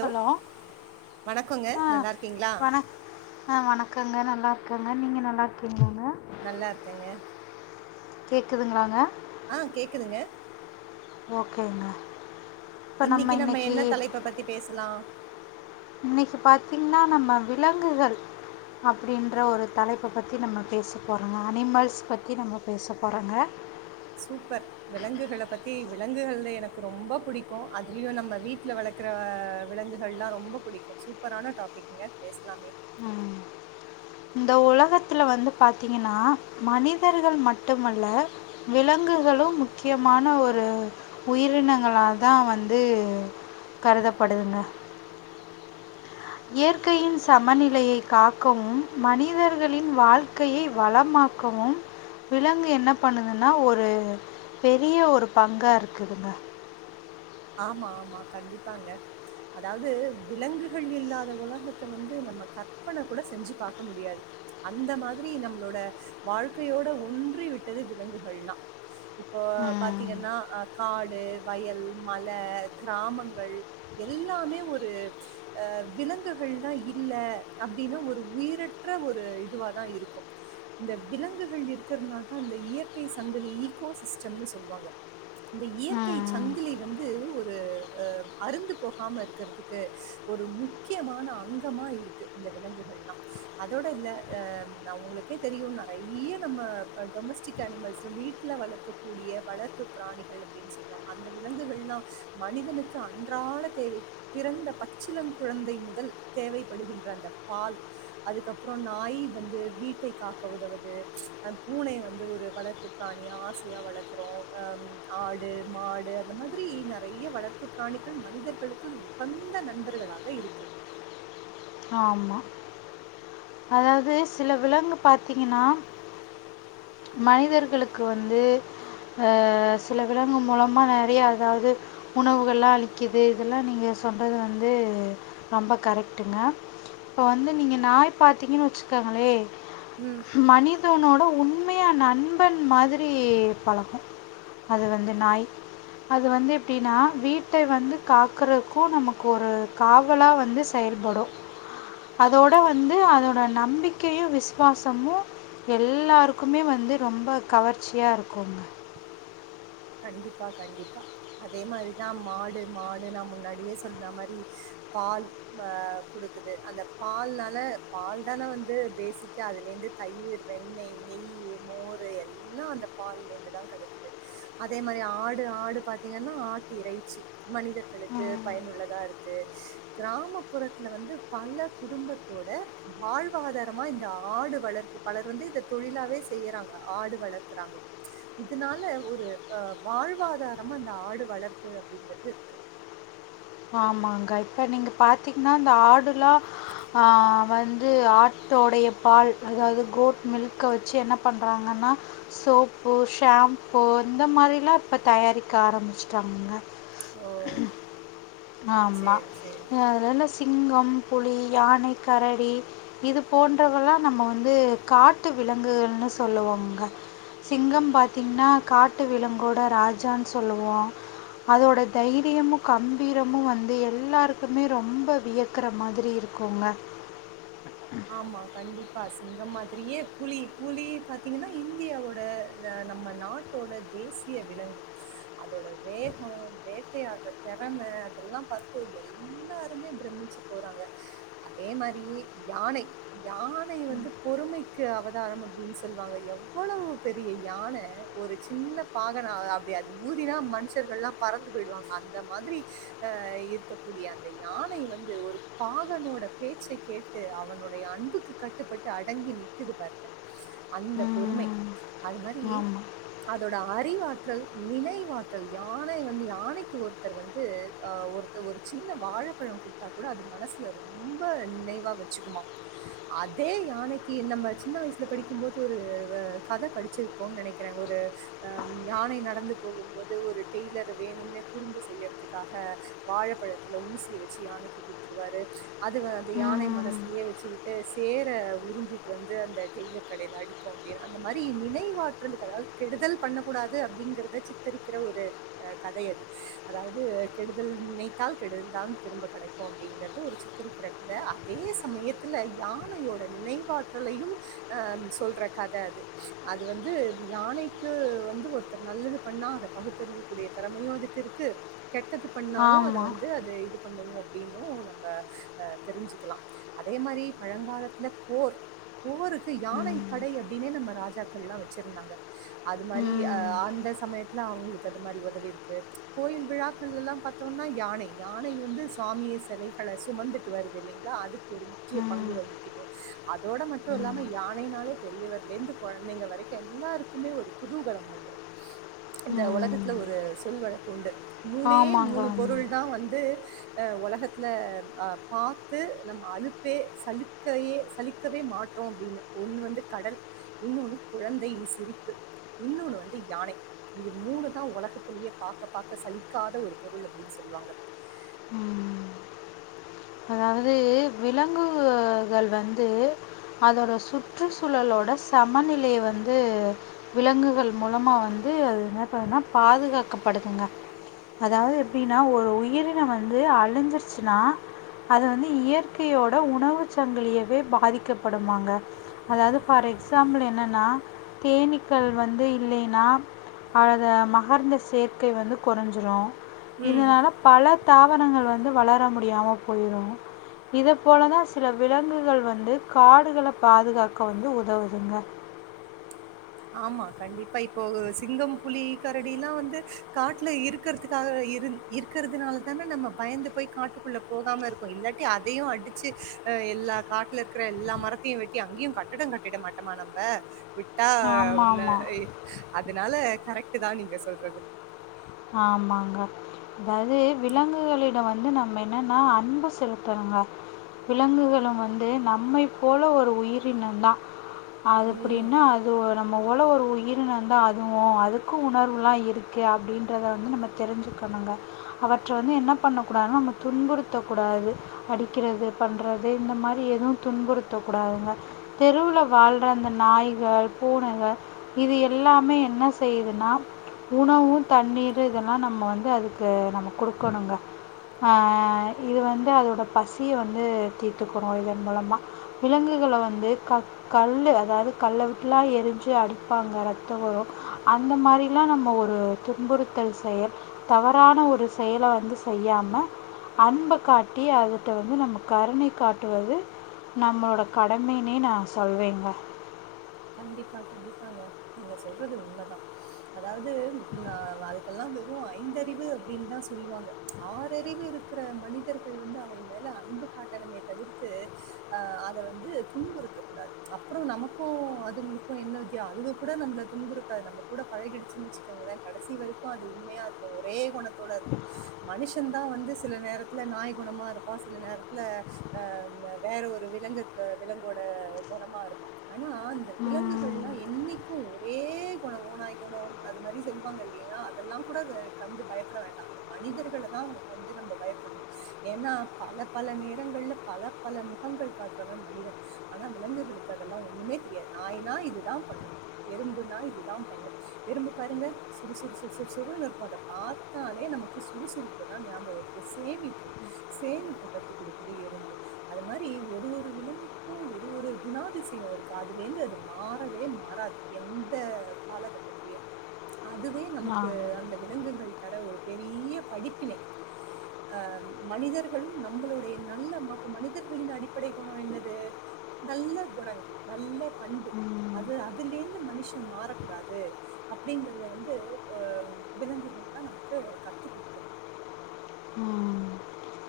Hello வணக்கங்க. ஆ நல்லா இருக்கீங்களா? வண ஆ வணக்கங்க நல்லா இரு இருக்கேங்க நீங்க நல்லா இருக்கீங்களாங்க நல்லா இருக்கேங்க கேக்குதுங்களாங்க ஆ கேக்குதுங்க ஓகேங்க இப்போ இன்னைக்கி நம்ம இன்னைக்கு என்ன தலைப்ப பத்தி பேசலா இன்னைக்கு பாத்தீங்கன்னா நம்ம விலங்குகள் அப்டின்ற ஒரு தலைப்பை பத்தி நம்ம பேச போறோ அனிமல்ஸ் பத்தி நம்ம பேச போறோங்க சூப்பர். விலங்குகள பத்தி விலங்குகள்ல எனக்கு ரொம்ப புடிக்கு அதுலயு நம்ம வீட்ல வளர்க்கற விலங்குகள்லா ரொம்ப பிடிக்கு சூப்பரான டாபிக்ங்க பேசலாமே உ இந்த உலகத்துல வந்து பாத்தீங்கன்னா மனிதர்கள் மட்டுமல்ல விலங்குகளு முக்கியமான ஒரு உயிரினங்களாதா வந்து கருதப்படுதுங்க இயற்கையி சமநிலையை காக்கவு மனிதர்களின் வாழ்க்கையை வளமாக்கவு விலங்கு என்ன பண்ணுதுன்னா ஒரு பெரிய ஒரு பங்கா இருக்குதுங்க ஆமா ஆமா கண்டிப்பாங்க அதாவது விலங்குகள் இல்லாத உலகத்த வந்து நம்ம கற்பன கூட செஞ்சு பாக்க முடியாது அந்த மாதிரி நம்மளோட வாழ்க்கையோட ஒன்றி விட்டது விலங்குகள்லா இப்போ ம் பாத்தீங்கன்னா ஆ காட் டு வயல் மல கிராமங்கள் எல்லாமே ஒரு ஆ விலங்குகள் தா இல்ல அப்டின்னா ஒரு உயிரற்ற ஒரு இதுவா தா இருக்கு இந்த விலங்குகள் இருக்கிறதுனால தா இந்த இயற்கை சங்கலி ஈகோ சிஸ்டம்னு சொல்லுவாங்க இந்த இயற்கை ம் சங்க சங்கிலி வந்து ஒரு ஆ அருந்து போகாம இருக்கிறதுக்கு ஒரு முக்கியமான அங்கமா இருக்கு இந்த விலங்குகள்லா அதோட இல்ல ஆ நா ஒங்களுக்கே தெரியு நறையா நம்ம டொமஸ்டிக் அனிமல்ஸ் வீட்டுல வளர்க்கக்கூடிய வளர்ப்பு பிராணிகள் அப்டின்னு சொல்லுவாங்க அ அந்த விலங்குகள்லா மனிதனுக்கு அன்றாட தேவை பிறந்த பச்சிளம் குழந்தை முதல் தேவைப்படுகின்ற அந்த பால் அதுக்கப்புறோ நாய் வந்து வீட்டை காக்க உதவது அ பூனை வந்து ஒரு வளர்ப்பு பிராணியா ஆசையா வளர்க்குறோ ஆ ஆடு மாடு அந்த மாதிரி நறையா வளர்ப்பு பிராணிகள் மனிதர்களுக்கு உகந்த நண்பர்களாக இருக்கு ஆமா அதாவது சில விலங்கு பாத்தீங்கன்னா மனிதர்களுக்கு வந்து ஆ சில விலங்கு மூலமா நறையா அதாவது உணவுகள்லா அளிக்குது இதெல்லா நீங்க சொல்றது வந்து ரொம்ப கரெக்ட்ங்க இப்ப வந்து நீங்க நாய் பார்த்தீங்கன்னு வச்சுக்கங்களே ம் மனி மனிதனோட உண்மையா நண்பன் மாதிரி பழகு அது வந்து நாய் அது வந்து எப்படின்னா வீட்டை வந்து காக்கறதுக்கு நமக்கு ஒரு காவலா வந்து செயல்படு அதோட வந்து அதோட நம்பிக்கையு விசுவாசமு எல்லாருக்குமே வந்து ரொம்ப கவர்ச்சியா இருக்குங்க கண்டிப்பா கண்டிப்பா அதே மாரிதா மாடு மாடு நா முன்னாடியே சொல்ற மாரி பால் ஆ குடுக்குது அந்த பால்னால பால் தான வந்து பேசிக்கா அதுல இருந்து தயிர் வெண்ணெய் நெய் மோரு எல்லா அந்த பால்ல இருந்துதா கடைக்குது அதே மாரி ஆடு ஆடு பாத்தீங்கன்னா ஆட்டு இறைச்சி மனிதர்களுக்கு ம். பயனுள்ளதா இருக்கு கிராமப்புறத்துல வந்து பல குடும்பத்தோட வாழ்வாதாரமா இந்த ஆடு வளர்ப்பு பலர் வந்து இத தொழிலாவே செய்யறாங்க ஆடு வளர்க்குறாங்க இதனால ஒரு அ வாழ்வாதாரமா இந்த ஆடு வளர்ப்பு அப்டிங்ககுறது இருக்கு ஆமாங்க இப்ப நீங்க பாத்தீங்னா இந்த ஆடெலா ஆ வந்து ஆட்டோடய பால் அதாவது கோட் மில்க்க வச்சு என்ன பண்ணறாங்கனா சோப்பு ஷாம்பூ இந்த மாதிரிலா இப்ப தயாரிக்க ஆரம்பிச்சுட்டாங்கங்க ஓ உம் ஆமா சேரி சேரி அதுல சிங்கம் புளி யானை கரடி இது போன்றதெல்லா நம்ம வந்து காட்டு விலங்குகள்னு சொல்லுவோங்க சிங்கம் பாத்தீங்கனா காட்டு விலங்கோட ராஜான்னு சொல்லுவோம அதோட தைரியமு கம் வீரமு வந்து எல்லாருக்குமே ரொம்ப வியக்கற மாரி இருக்குங்க ஆமா கண்டிப்பா கண்டிப்பா சிங்கம் மாதிரியே புலி புலி பாத்தீங்கனா இந்தியாவோட ஆ நம்ம நாட்டோட தேசிய விலங்கு அதோட வேகோ வேட்டையாடுற தெறம அதெல்லா பாத்து எல்லாருமே பிரமிச்சு போறாங்க அதே மாரி யானை யானை வந்து பொறுமைக்கு அவதாரம் அப்டின்னு சொல்லுவாங்க எவ்வளவு பெரிய யான ஒரு சின்ன பாகன அப்டியது ஊதினா மனுஷர்கள்லா பறந்து போயிடுவாங்க அந்த மாதிரி ஆ இருக்ககூடிய அந்த யானே வந்து ஒரு பாகனோட பேச்சை கேட் கேட்டு அவனுடைய அன்புக்கு கட்டுப்பட்டு அடங்கி நிக்குது பாருங்க அந்த பொறுமை ம். அது மாதிரி ஆமா. அதோட அறிவாற்றல் நினைவாற்றல் யான வந்து யானைக்கு ஒருத்தர் வந்து ஒரு ஒரு சின்ன வாழப்பழ குடுத்தா கூட அது மனஸ்ல ரொம்ப நினைவா வச்சு சும்மா அதே யானைக்கு நம்ம சின்ன வயசுல படிக்கும்போது ஒரு கத படிச்சிருப்போம்னு நெனக்குறே ஒரு அ யானை நடந்து போகும் போது ஒரு டெய்லர் வேணும்னே குறும்பு செய்யறதுக்காக வாழப்பழத்ல ஊசிய வச்சு யானைக்கு குடுத்துருவாரு அது அந்த யானை மனசு ம். வச்சுக்கிட்டு சேர உறிஞ்சிட்டு வந்து அந்த டெய்லர் கடயில அடிக்கு அப்டின் அந்த மாரி நினைவாற்றலுக்கு அதாவது கெடுதல் பண்ணக்கூடாது அப்டிங்கறத சித்தரிக்கிற ஒரு கதை அது அதாவது கெடுதல் நினைத்தால் கெடுதல் தான் திரும்ப கெடைக்கு அப்டிங்கறது ஒரு சித்தரிக்கிற கதை அதே சமயத்துல யானையோட நினைவாற்றலையும் அ சொல்ற கத அது அது வந்து யானைக்கு வந்து ஒருத்தர் நல்லது பண்ணா அத பகுத்தறியக்கூடிய திறமையு அதுக்கு இருக்கு கெட்டது பண்ணாலு அது ஆமா. வந்து அது இது பண்ணுவோ அப்பிடனு நம்ம ஆ தெரிஞ்சுக்கலா அதே மாரி பழங்காலத்ல போர் போருக்கு யானை ம். படை அப்டின்னே நம்ம ராஜாக்கல்லா வச்சுருந்தாங்க அது மாரி அ ம். அந்த சமயத்ல அவுங்களுக்கு அது மாரி உதவி இருக்கு கோயில் விழாக்கள் எல்லா பாத்தோம்னா யானை யானை வந்து சுவாமிய செலைகளை சுமந்துட்டு வருது இல்லைங்ளா அது ஒரு முக்கிய பங்கு ம். வகிக்குது அதோட மட்டு ம். இல்லாம யானைனாலே பெரியவர்ல இருந்து கொழந்தைங்க வரைக்கு எல்லாருக்குமே ஒரு குதூகலம் வந்துரு இந்த ம். ஒலகத்துல ஒரு சொல் வழக்கு உண்டு மூனே ஆமாங்க, மூனு ஆமா. பொருள்தா வந்து அ ஒலகத்ல அ பாத்து நம்ம அழுப்பே சலுக்கவே சலிக்கவே மாட்டோ அப்டின்னு ஒன்னு வந்து கடல் இன்னோன்னு குழந்தையின் சிரிப்பு இன்னொன்னு வந்து யானை இது மூனுதா உலகத்திலேயே பாக்க பாக்க சலிக்காத ஒரு பொருள் அப்டின்னு சொல்லுவாங்க ம். அதாவது விலங்குகள் வந்து அதோட சுற்றுச்சூழலோட சமநிலய வந்து விலங்குகள் மூலமாக வந்து அது என்ன பன்னோனா பாதுகாக்கப்படுதுங்க அதாவது எப்டின்னா ஒரு உயிரின வந்து அழுஞ்சிருச்னா அது வந்து இயற்கையோட உணவு சங்கிலியவே பாதிக்கப்படுமாங்க அதாவது ஃபார் எக்ஸாம்பிள் என்னன்னா தேனீக்கள் வந்து இல்லைன்னா அத மகரந்த சேர்க்கை வந்து கொறஞ்சுரு ம் இதனால பல தாவரங்கள் வந்து வளர முடியாமல் போயிரு இத போலதா சில விலங்குகள் வந்து காடுகள பாதுகாக்க வந்து உதவுதுங்க ஆமா கண்டிப்பா இப்போ சிங்கம் புலி கரடி எல்லா வந்து காட்ல இருக்குறதுக்காக இரு இருக்குறதுனால தான நம்ம பயந்து போய் காட்டுக்குள்ள போகாம இருக்கோ இல்லாட்டி அதயு அடிச்சு அ எல்லா காட்ல இருக்ற எல்லா மரத்தையு வெட்டி அங்கேயு கட்டடோ கட்டிட மாட்டோமா நம்ம ஆ ஆமாம் ஆமாம் அதனால கரெக்ட் ட்டு தா நீங்க சொல்றது ஆமாங்க அதாவது விலங்குகளிடம் வந்து வந்து நம்ம என்னன்னா அன்பு செலுத்துங்க விலங்குகளு வந்து நம்மை போல ஒரு உயிரினம் தா அது ம் அப்டின்னா அதும் நம்ம போல ஒரு உயிரினந்தான்டா அதுவு அதுக்கு உணர்வுல்லா இருக்கு அப்டின்னு த வந்து நம்ம தெரிஞ்சுக்கணுங்க அவற்றை வந்து என்ன பண்ணக்கூடாதுன்னா நம்ம துன்புறுத்தக்கூடாது அடிக்கிறது பண்ணுறது இந்த மாரி எதுவு துன்புறுத்தக்கூடாதுங்க தெருவில வாழ்ற அந்த நாய்க பூனைக இது எல்லாமே என்ன செய்யுதுன்னா உணவு தண்ணீர் இதெல்லா நம்ம வந்து அதுக்கு நம்ம கொடுக்கணுங்க ஆ இது வந்து அதோடய பசிய வந்து தீர்த்துக்கணோ இதன் மூலமா விலங்குகளை வந்து க கல் அதாவது கல் விட்டுலா எரிஞ்சு அடிப்பாங்க ரத்தம் உரு அந்த மாரிலா நம்ம ஒரு துன்புறுத்தல் செயல் தவறான ஒரு செயல வந்து செய்யாம அன்ப காட்டி அதிட்ட வந்து நம்ம கருண காட்டுவது நம்மளோட கடமைனே நா சொல்வேங்க கண்டிப்பா கண்டிப்பாங்க நீங்க சொல்றது உண்மதா அதாவது ந வா எல்லா வெறு ஐந்தறிவு அப்டின்னு தா சொல்லுவாங்க ஆறறிவு இருக்கிற மனிதர்கள் வந்து அவை மேல அன்பு காட்டணமே தவிர்த்து அ அத வந்து துன்புறுத்த கூடாது அப்புறோ நமக்கு அதுங்களுக்கு என்ன வித்யா அதுக கூட நம்ம துன்புறுத்தாது நம்ம கூட பழகிடுச்சு வச்சுக்கோங்களே கடைசி வரைக்கு அது உண்மையா இருக்கு ஒரே குணத்தோட இருக்கு மனுஷன் தா வந்து சில நேரத்துல நாய் குணமா இருப்பா சில நேரத்துல வேற ஒரு விலங்கு விலங்கோட குணமா இருப்பா ஆனாந்த விலங்குகள்ல்லா என்னைக்கு ஒரே குண ஓனாய் குணோ அது மாரி சொல்லுவாங்க இல்லன்னா அதெல்லா கூட கண்டு பயப்பட வேண்டா இந்த மனிதர்கள தா கண்டு நம்ம பயப்படணு ஏன்னா பல பல நேரங்கள்ல பல பல முகங்கள் காட்டுறவே மனிதன் ஆனா விலங்குகளுக்கு அதெல்லா ஒண்ணுமே தெரியாது நாய்னா இதுதா பண்ணு எறும்புனா இதுதா பண்ணு எறும்பு பாருங்க சுறுசுறு சுறுசுருனு இருக்கு அத பாத்தாலே நமக்கு சுறுசுறுப்பு தா ஞாபகோ வருது சேமிப்பு சேமிப்பு கத்து கொடுக்குது எறும்பு அது மாரி ஒரு ஒரு விலங்குக்கு ஒரு ஒரு குணாதிசயோ இருக்கு அதுலேந்து அது மாறவே மாறாது எந்த காலகட்டத்திலயு அதுவே நான் நமக்கு அந்த விலங்குகள் தர ஒரு பெரிய படிப்பினை அ மனிதர்களு நம்மளுடைய நல்ல மனிதர்களின் அடிப்படை குணம் என்னது நல்ல குணங்கள் நல்ல பண்பு அது அதுல இருந்து மனுஷன் மாறக்கூடாது அப்டிங்கறத வந்து அ விலங்குகள்ல்லா நமக்கு கத்து கொடுக்குது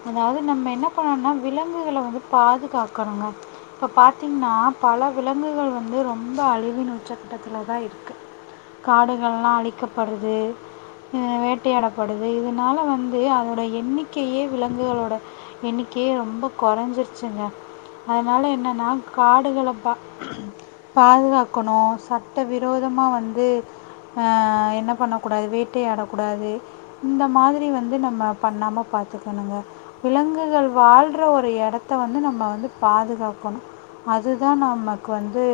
அதாவது நம்ம என்ன பண்ணோம்னா விலங்குகள வந்து பாதுகாக்கணுங்க இப்ப பாத்தீங்கன்னா பல விலங்குகள் வந்து ரொம்ப அழிவின் உச்சக்கட்டத்துல தா இருக்கு காடுகள்லா அழிக்கப்படுது வேட்டையாடப்படுது இதனால வந்து அதோட எண்ணிக்கையே விலங்குகளோட எண்ணிக்கையே ரொம்ப குறைஞ்சிருச்சுங்க அதனால என்னன்னா காடுகள பாதுகாக்கணு சட்ட விரோதமா வந்து என்ன பண்ணக்கூடாது வேட்டையாடக்கூடாது இந்த மாதிரி வந்து நம்ம பண்ணாம பாத் கத்துக்கணுங்க விலங்குகள் வாழ்ற ஒரு எடத்த வந்து நம்ம வந்து பாதுகாக்கணு அதுதா நமக்கு வந்து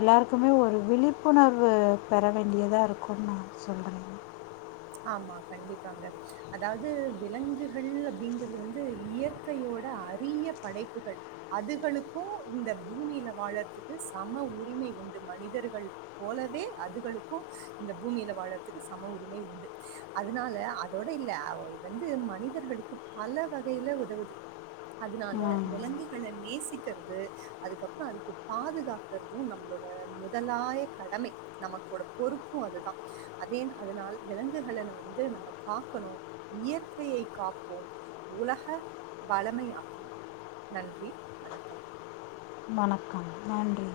எல்லாருக்குமே ஒரு விழிப்புணர்வு பெற வேண்டியதா இருக்கும்னு நா சொல்றே ஆமா கண்டிப்பாங்க அதாவது விலங்குகள் அப்டிங்கிறது வந்து இயற்கையோட அரிய படைப்புகள் அதுகளுக்கு இந்த பூமியில வாழறதுக்கு சம உரிமை உண்டு மனிதர்கள் போலவே அதுகளுக்கு இந்த பூமியில வாழறதுக்கு சம உரிமை உண்டு அதனால அதோட இல்ல வந்து மனிதர்களுக்கு பல வகையில உதவுது அதனால விலங்குகள நேசிக்கிறது அதுக்கப்புறோ அதுக்கு பாதுகாக்கறது நம்மளோட முதலாய கடமை நமக்கோட பொறுப்பு அதுதா அதே அதனால விலங்கு ங்குகள வந்து நம்ம காக்கணு இயற்கையை காப்போ உலக வளமையாக்குவோ நன்றி வணக்கம் வணக்கம் நன்றி